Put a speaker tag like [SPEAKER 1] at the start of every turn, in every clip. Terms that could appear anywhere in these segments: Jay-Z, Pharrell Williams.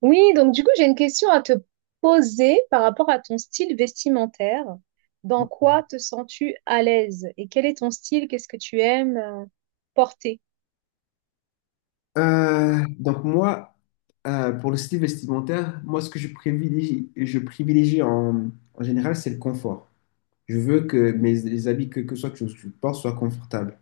[SPEAKER 1] Oui, donc du coup, j'ai une question à te poser par rapport à ton style vestimentaire. Dans quoi te sens-tu à l'aise? Et quel est ton style? Qu'est-ce que tu aimes porter?
[SPEAKER 2] Donc moi, pour le style vestimentaire, moi, ce que je privilégie en général, c'est le confort. Je veux que mes les habits, que je porte, soient confortables.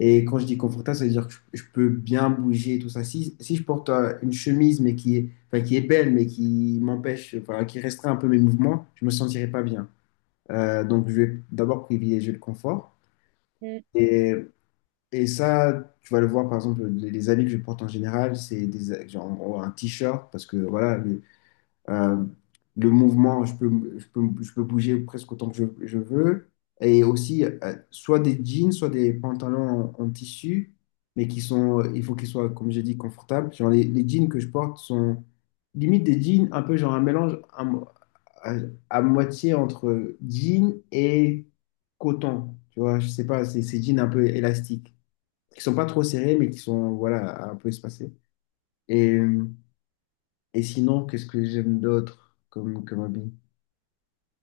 [SPEAKER 2] Et quand je dis confortable, ça veut dire que je peux bien bouger, tout ça. Si je porte une chemise, mais qui est, enfin, qui est belle, mais qui m'empêche, enfin, qui restreint un peu mes mouvements, je me sentirai pas bien. Donc, je vais d'abord privilégier le confort.
[SPEAKER 1] Mm,
[SPEAKER 2] Et et ça, tu vas le voir, par exemple, les habits que je porte en général, c'est des, genre, un t-shirt, parce que voilà, euh, le mouvement, je peux bouger presque autant que je veux. Et aussi, soit des jeans, soit des pantalons en tissu, mais qui sont, il faut qu'ils soient, comme j'ai dit, confortables. Genre, les jeans que je porte sont limite des jeans, un peu genre un mélange à, à moitié entre jeans et coton. Tu vois, je sais pas, c'est jeans un peu élastiques qui sont pas trop serrés, mais qui sont voilà, un peu espacés. Et, euh, et sinon, qu'est-ce que j'aime d'autre comme habit?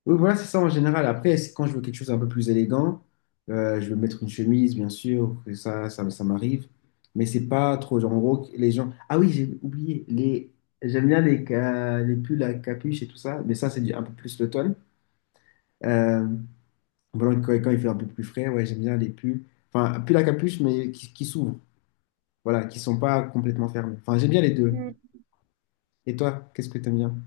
[SPEAKER 2] Oui, voilà, c'est ça en général. Après, c'est quand je veux quelque chose un peu plus élégant, je vais mettre une chemise, bien sûr, que ça m'arrive. Mais c'est pas trop, genre, en gros, les gens. Ah oui, j'ai oublié, les... j'aime bien les pulls à capuche et tout ça, mais ça, c'est un peu plus l'automne. Euh, voilà, quand, quand il fait un peu plus frais, ouais, j'aime bien les pulls. Enfin, pulls à capuche, mais qui s'ouvrent, voilà, qui sont pas complètement fermés. Enfin, j'aime bien les deux.
[SPEAKER 1] mm.
[SPEAKER 2] Et toi, qu'est-ce que t'aimes bien?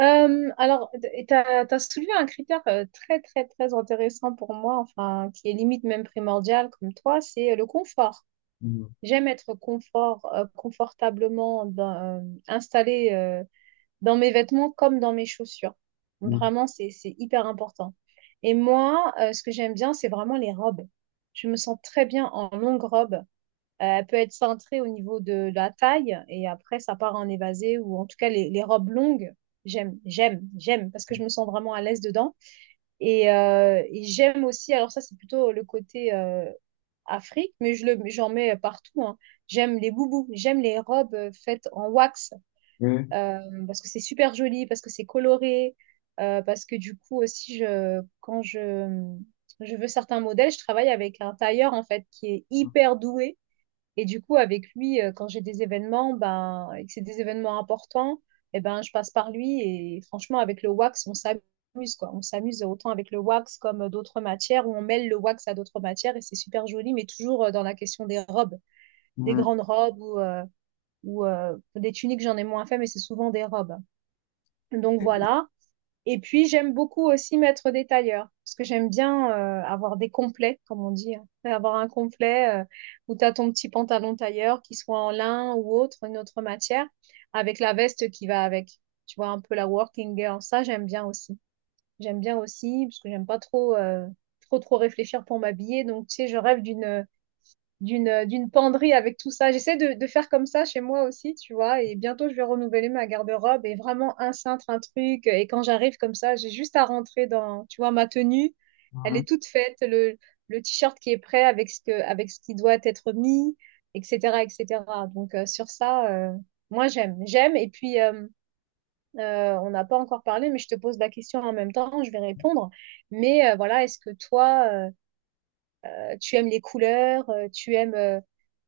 [SPEAKER 1] Alors, tu as soulevé un critère très, très, très intéressant pour moi, enfin, qui est limite même primordial comme toi, c'est le confort.
[SPEAKER 2] Mm,
[SPEAKER 1] J'aime être confortablement installée dans mes vêtements comme dans mes chaussures.
[SPEAKER 2] mm,
[SPEAKER 1] Vraiment, c'est hyper important. Et moi, ce que j'aime bien, c'est vraiment les robes. Je me sens très bien en longue robe. Elle peut être cintrée au niveau de la taille et après, ça part en évasé ou en tout cas, les robes longues, j'aime parce que je me sens vraiment à l'aise dedans. Et j'aime aussi, alors ça, c'est plutôt le côté Afrique, mais j'en mets partout, hein. J'aime les boubous, j'aime les robes faites en wax
[SPEAKER 2] ouais.
[SPEAKER 1] parce que c'est super joli, parce que c'est coloré, parce que du coup aussi, quand je veux certains modèles, je travaille avec un tailleur en fait qui est
[SPEAKER 2] Mm,
[SPEAKER 1] hyper doué. Et du coup, avec lui, quand j'ai des événements, ben, et que c'est des événements importants, eh ben, je passe par lui. Et franchement, avec le wax, on s'amuse, quoi. On s'amuse autant avec le wax comme d'autres matières, où on mêle le wax à d'autres matières et c'est super joli, mais toujours dans la question des robes, des grandes robes ou des tuniques, j'en ai moins fait, mais c'est souvent des robes. Donc voilà. Et puis j'aime beaucoup aussi mettre des tailleurs, parce que j'aime bien avoir des complets, comme on dit, hein. Avoir un complet où tu as ton petit pantalon tailleur, qui soit en lin ou autre, une autre matière, avec la veste qui va avec. Tu vois, un peu la working girl. Ça, j'aime bien aussi. J'aime bien aussi, parce que j'aime pas trop, trop réfléchir pour m'habiller. Donc, tu sais, je rêve d'une d'une penderie avec tout ça. J'essaie de faire comme ça chez moi aussi, tu vois, et bientôt je vais renouveler ma garde-robe et vraiment un cintre, un truc. Et quand j'arrive comme ça, j'ai juste à rentrer dans, tu vois, ma tenue, elle
[SPEAKER 2] mm,
[SPEAKER 1] est toute faite, le t-shirt qui est prêt avec avec ce qui doit être mis, etc., etc. Donc sur ça, moi j'aime. Et puis on n'a pas encore parlé, mais je te pose la question en même temps, je vais répondre. Mais voilà, est-ce que toi tu aimes les couleurs, tu aimes euh,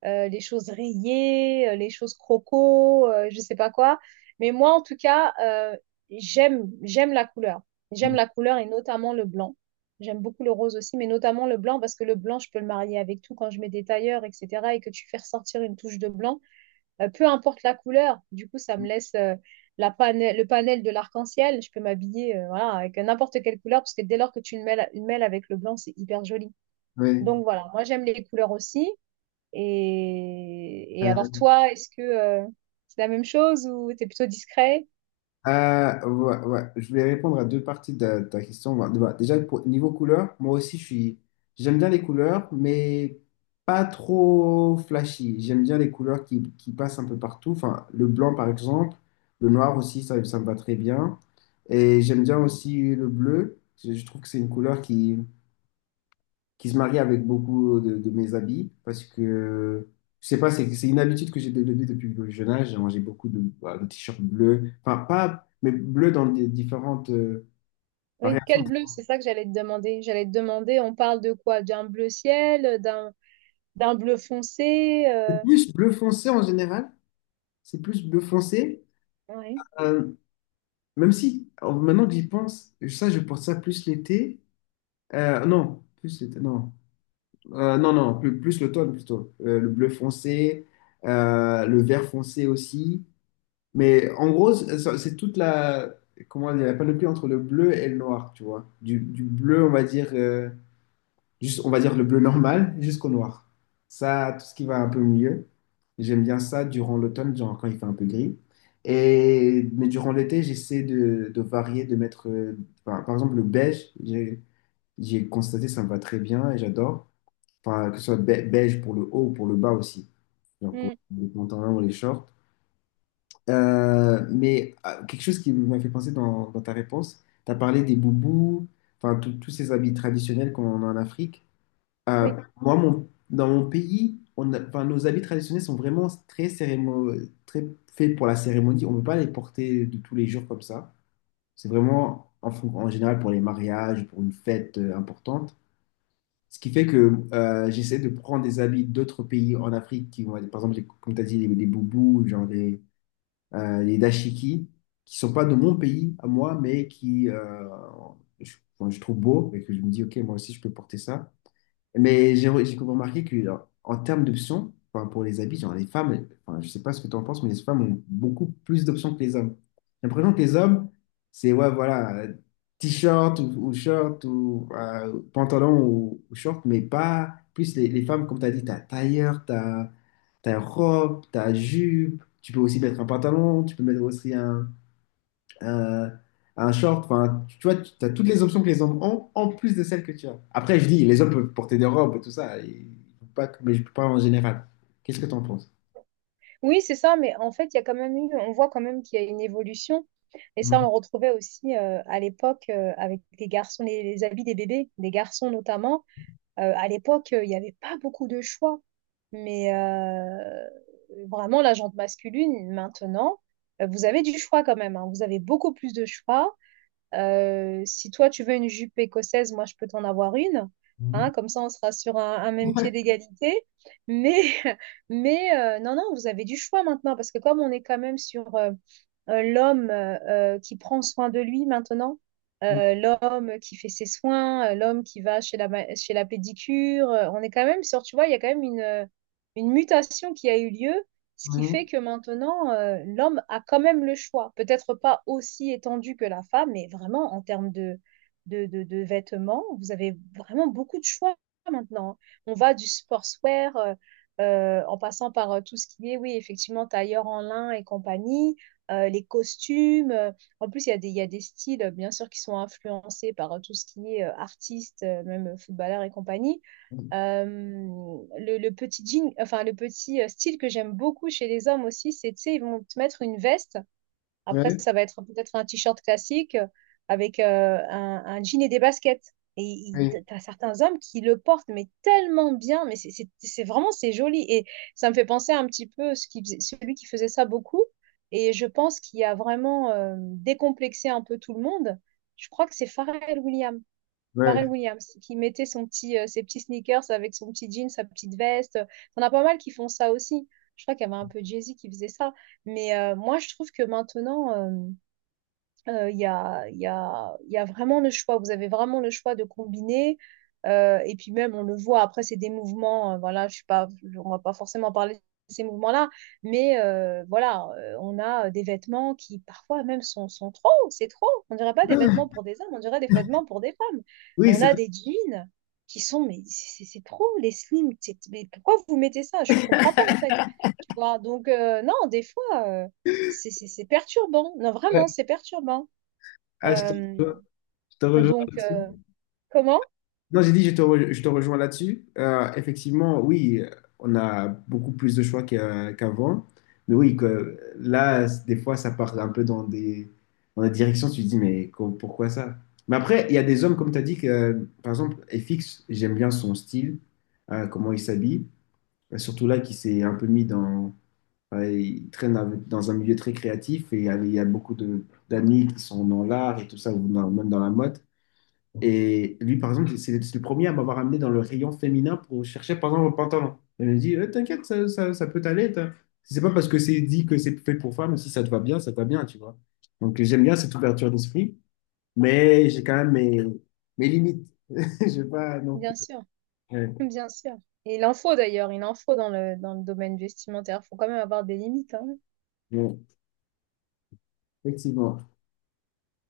[SPEAKER 1] euh, les choses rayées, les choses croco, je sais pas quoi. Mais moi, en tout cas, j'aime la couleur. J'aime
[SPEAKER 2] mm,
[SPEAKER 1] la couleur et notamment le blanc. J'aime beaucoup le rose aussi, mais notamment le blanc parce que le blanc, je peux le marier avec tout quand je mets des tailleurs, etc. Et que tu fais ressortir une touche de blanc, peu importe la couleur. Du coup, ça me
[SPEAKER 2] mm,
[SPEAKER 1] laisse le panel de l'arc-en-ciel. Je peux m'habiller voilà, avec n'importe quelle couleur parce que dès lors que tu le mêles avec le blanc, c'est hyper joli.
[SPEAKER 2] ouais.
[SPEAKER 1] Donc voilà, moi j'aime les couleurs aussi. Et
[SPEAKER 2] Euh,
[SPEAKER 1] alors toi, est-ce que c'est la même chose ou t'es plutôt discret?
[SPEAKER 2] ouais, ouais. Je voulais répondre à deux parties de ta question. Bah, déjà, niveau couleur, moi aussi, j'aime bien les couleurs, mais pas trop flashy. J'aime bien les couleurs qui passent un peu partout. Enfin, le blanc, par exemple. Le noir aussi, ça me va très bien. Et j'aime bien aussi le bleu. Je trouve que c'est une couleur qui se marie avec beaucoup de mes habits parce que je sais pas, c'est une habitude que j'ai développée depuis le jeune âge. Genre, j'ai beaucoup de, bah, de t-shirts bleus, enfin pas, mais bleus dans des différentes
[SPEAKER 1] Oui,
[SPEAKER 2] variations.
[SPEAKER 1] quel bleu? C'est ça que j'allais te demander. J'allais te demander, on parle de quoi? D'un bleu ciel, d'un bleu foncé.
[SPEAKER 2] C'est
[SPEAKER 1] Euh,
[SPEAKER 2] plus bleu foncé en général, c'est plus bleu foncé.
[SPEAKER 1] ouais.
[SPEAKER 2] Euh, même si maintenant que j'y pense, ça je porte ça plus l'été. Non, plus l'été, non. Plus l'automne plutôt. Le bleu foncé, le vert foncé aussi. Mais en gros, c'est toute la, comment dire, la panoplie entre le bleu et le noir, tu vois. Du bleu, on va dire, juste, on va dire le bleu normal jusqu'au noir. Ça, tout ce qui va un peu mieux. J'aime bien ça durant l'automne, genre quand il fait un peu gris. Et, mais durant l'été, j'essaie de varier, de mettre, par exemple, le beige. J'ai constaté, ça me va très bien et j'adore. Enfin, que ce soit beige pour le haut ou pour le bas aussi. Genre pour
[SPEAKER 1] Mm,
[SPEAKER 2] les pantalons ou les shorts. Mais quelque chose qui m'a fait penser dans ta réponse, tu as parlé des boubous, enfin tous ces habits traditionnels qu'on a en Afrique. Euh,
[SPEAKER 1] oui,
[SPEAKER 2] moi, mon, dans mon pays, enfin, nos habits traditionnels sont vraiment très, très faits pour la cérémonie. On ne peut pas les porter de tous les jours comme ça. C'est vraiment en général pour les mariages, pour une fête importante. Ce qui fait que j'essaie de prendre des habits d'autres pays en Afrique, qui, par exemple, comme tu as dit, les boubous, genre des les dashiki, qui sont pas de mon pays à moi, mais qui je, enfin, je trouve beau et que je me dis, ok, moi aussi je peux porter ça. Mais j'ai remarqué que genre, en termes d'options, enfin, pour les habits, genre les femmes, enfin, je sais pas ce que tu en penses, mais les femmes ont beaucoup plus d'options que les hommes. J'ai l'impression que les hommes, c'est ouais, voilà, t-shirt ou short ou pantalon ou short, mais pas plus les femmes, comme tu as dit, tu as tailleur, tu as ta robe, ta jupe, tu peux aussi mettre un pantalon, tu peux mettre aussi un, un short, enfin, tu vois, tu as toutes les options que les hommes ont, en plus de celles que tu as. Après, je dis, les hommes peuvent porter des robes et tout ça, et- pas, mais je parle en général. Qu'est-ce que tu en penses?
[SPEAKER 1] oui, c'est ça. Mais en fait, il y a quand même eu, on voit quand même qu'il y a une évolution. Et ça, on
[SPEAKER 2] Mhm.
[SPEAKER 1] le retrouvait aussi à l'époque avec les garçons, les habits des bébés, des garçons notamment. À l'époque, il n'y avait pas beaucoup de choix. Mais vraiment, la jante masculine, maintenant, vous avez du choix quand même, hein. Vous avez beaucoup plus de choix. Si toi, tu veux une jupe écossaise, moi, je peux t'en avoir une.
[SPEAKER 2] Mhm.
[SPEAKER 1] Hein, comme ça, on sera sur un même pied d'égalité. Mais, mais non, non, vous avez du choix maintenant parce que comme on est quand même sur l'homme qui prend soin de lui maintenant, l'homme qui fait ses soins, l'homme qui va chez la pédicure. On est quand même sur, tu vois, il y a quand même une mutation qui a eu lieu, ce qui fait
[SPEAKER 2] Mhm.
[SPEAKER 1] que maintenant, l'homme a quand même le choix. Peut-être pas aussi étendu que la femme, mais vraiment en termes de vêtements, vous avez vraiment beaucoup de choix maintenant. On va du sportswear. En passant par tout ce qui est, oui, effectivement, tailleur en lin et compagnie, les costumes. En plus, il y a des styles, bien sûr, qui sont influencés par tout ce qui est artiste, même footballeur et compagnie. Le petit jean, enfin, le petit style que j'aime beaucoup chez les hommes aussi, c'est, tu sais, ils vont te mettre une veste. Après,
[SPEAKER 2] Ouais,
[SPEAKER 1] ça va être peut-être un t-shirt classique avec un jean et des baskets.
[SPEAKER 2] ouais,
[SPEAKER 1] T'as certains hommes qui le portent, mais tellement bien, mais c'est vraiment, c'est joli. Et ça me fait penser un petit peu celui qui faisait ça beaucoup. Et je pense qu'il a vraiment décomplexé un peu tout le monde. Je crois que c'est Pharrell Williams. Pharrell
[SPEAKER 2] ouais.
[SPEAKER 1] Williams, qui mettait son ses petits sneakers avec son petit jean, sa petite veste. Enfin, on a pas mal qui font ça aussi. Je crois qu'il y avait un peu Jay-Z qui faisait ça. Mais moi, je trouve que maintenant, il y a, il y a vraiment le choix. Vous avez vraiment le choix de combiner. Et puis même, on le voit, après, c'est des mouvements. Voilà, je suis pas, je- on va pas forcément parler de ces mouvements-là. Mais voilà, on a des vêtements qui parfois même sont trop. C'est trop. On dirait pas des vêtements
[SPEAKER 2] Ah,
[SPEAKER 1] pour des hommes, on dirait des vêtements pour des femmes.
[SPEAKER 2] oui,
[SPEAKER 1] On
[SPEAKER 2] c'est
[SPEAKER 1] a
[SPEAKER 2] vrai.
[SPEAKER 1] des jeans qui sont, mais c'est trop, les slims. Mais pourquoi vous mettez ça? Je comprends pas, en fait. Tu vois, donc non, des fois, c'est perturbant. Non, vraiment,
[SPEAKER 2] Ouais,
[SPEAKER 1] c'est perturbant.
[SPEAKER 2] ah,
[SPEAKER 1] Euh,
[SPEAKER 2] je te rejoins.
[SPEAKER 1] donc, euh, comment?
[SPEAKER 2] Non, j'ai dit, je te rejoins là-dessus. Effectivement, oui, on a beaucoup plus de choix qu'avant. Mais oui, que, là, des fois, ça part un peu dans dans des directions. Tu te dis, mais pourquoi ça? Mais après, il y a des hommes, comme tu as dit, que, par exemple, FX, j'aime bien son style, comment il s'habille. Surtout là, qui s'est un peu mis dans. Euh, il traîne dans un milieu très créatif et il y a beaucoup d'amis qui sont dans l'art et tout ça, ou même dans la mode. Et lui, par exemple, c'est le premier à m'avoir amené dans le rayon féminin pour chercher, par exemple, un pantalon. Il me dit, eh, t'inquiète, ça peut t'aller. C'est pas parce que c'est dit que c'est fait pour femmes, si ça te va bien, ça te va bien, tu vois. Donc, j'aime bien cette ouverture d'esprit, mais j'ai quand même mes limites. Je vais pas non plus.
[SPEAKER 1] Bien sûr,
[SPEAKER 2] Ouais,
[SPEAKER 1] bien sûr. Et il en faut d'ailleurs, il en faut dans le domaine vestimentaire. Il faut quand même avoir des limites, hein.
[SPEAKER 2] bon, effectivement.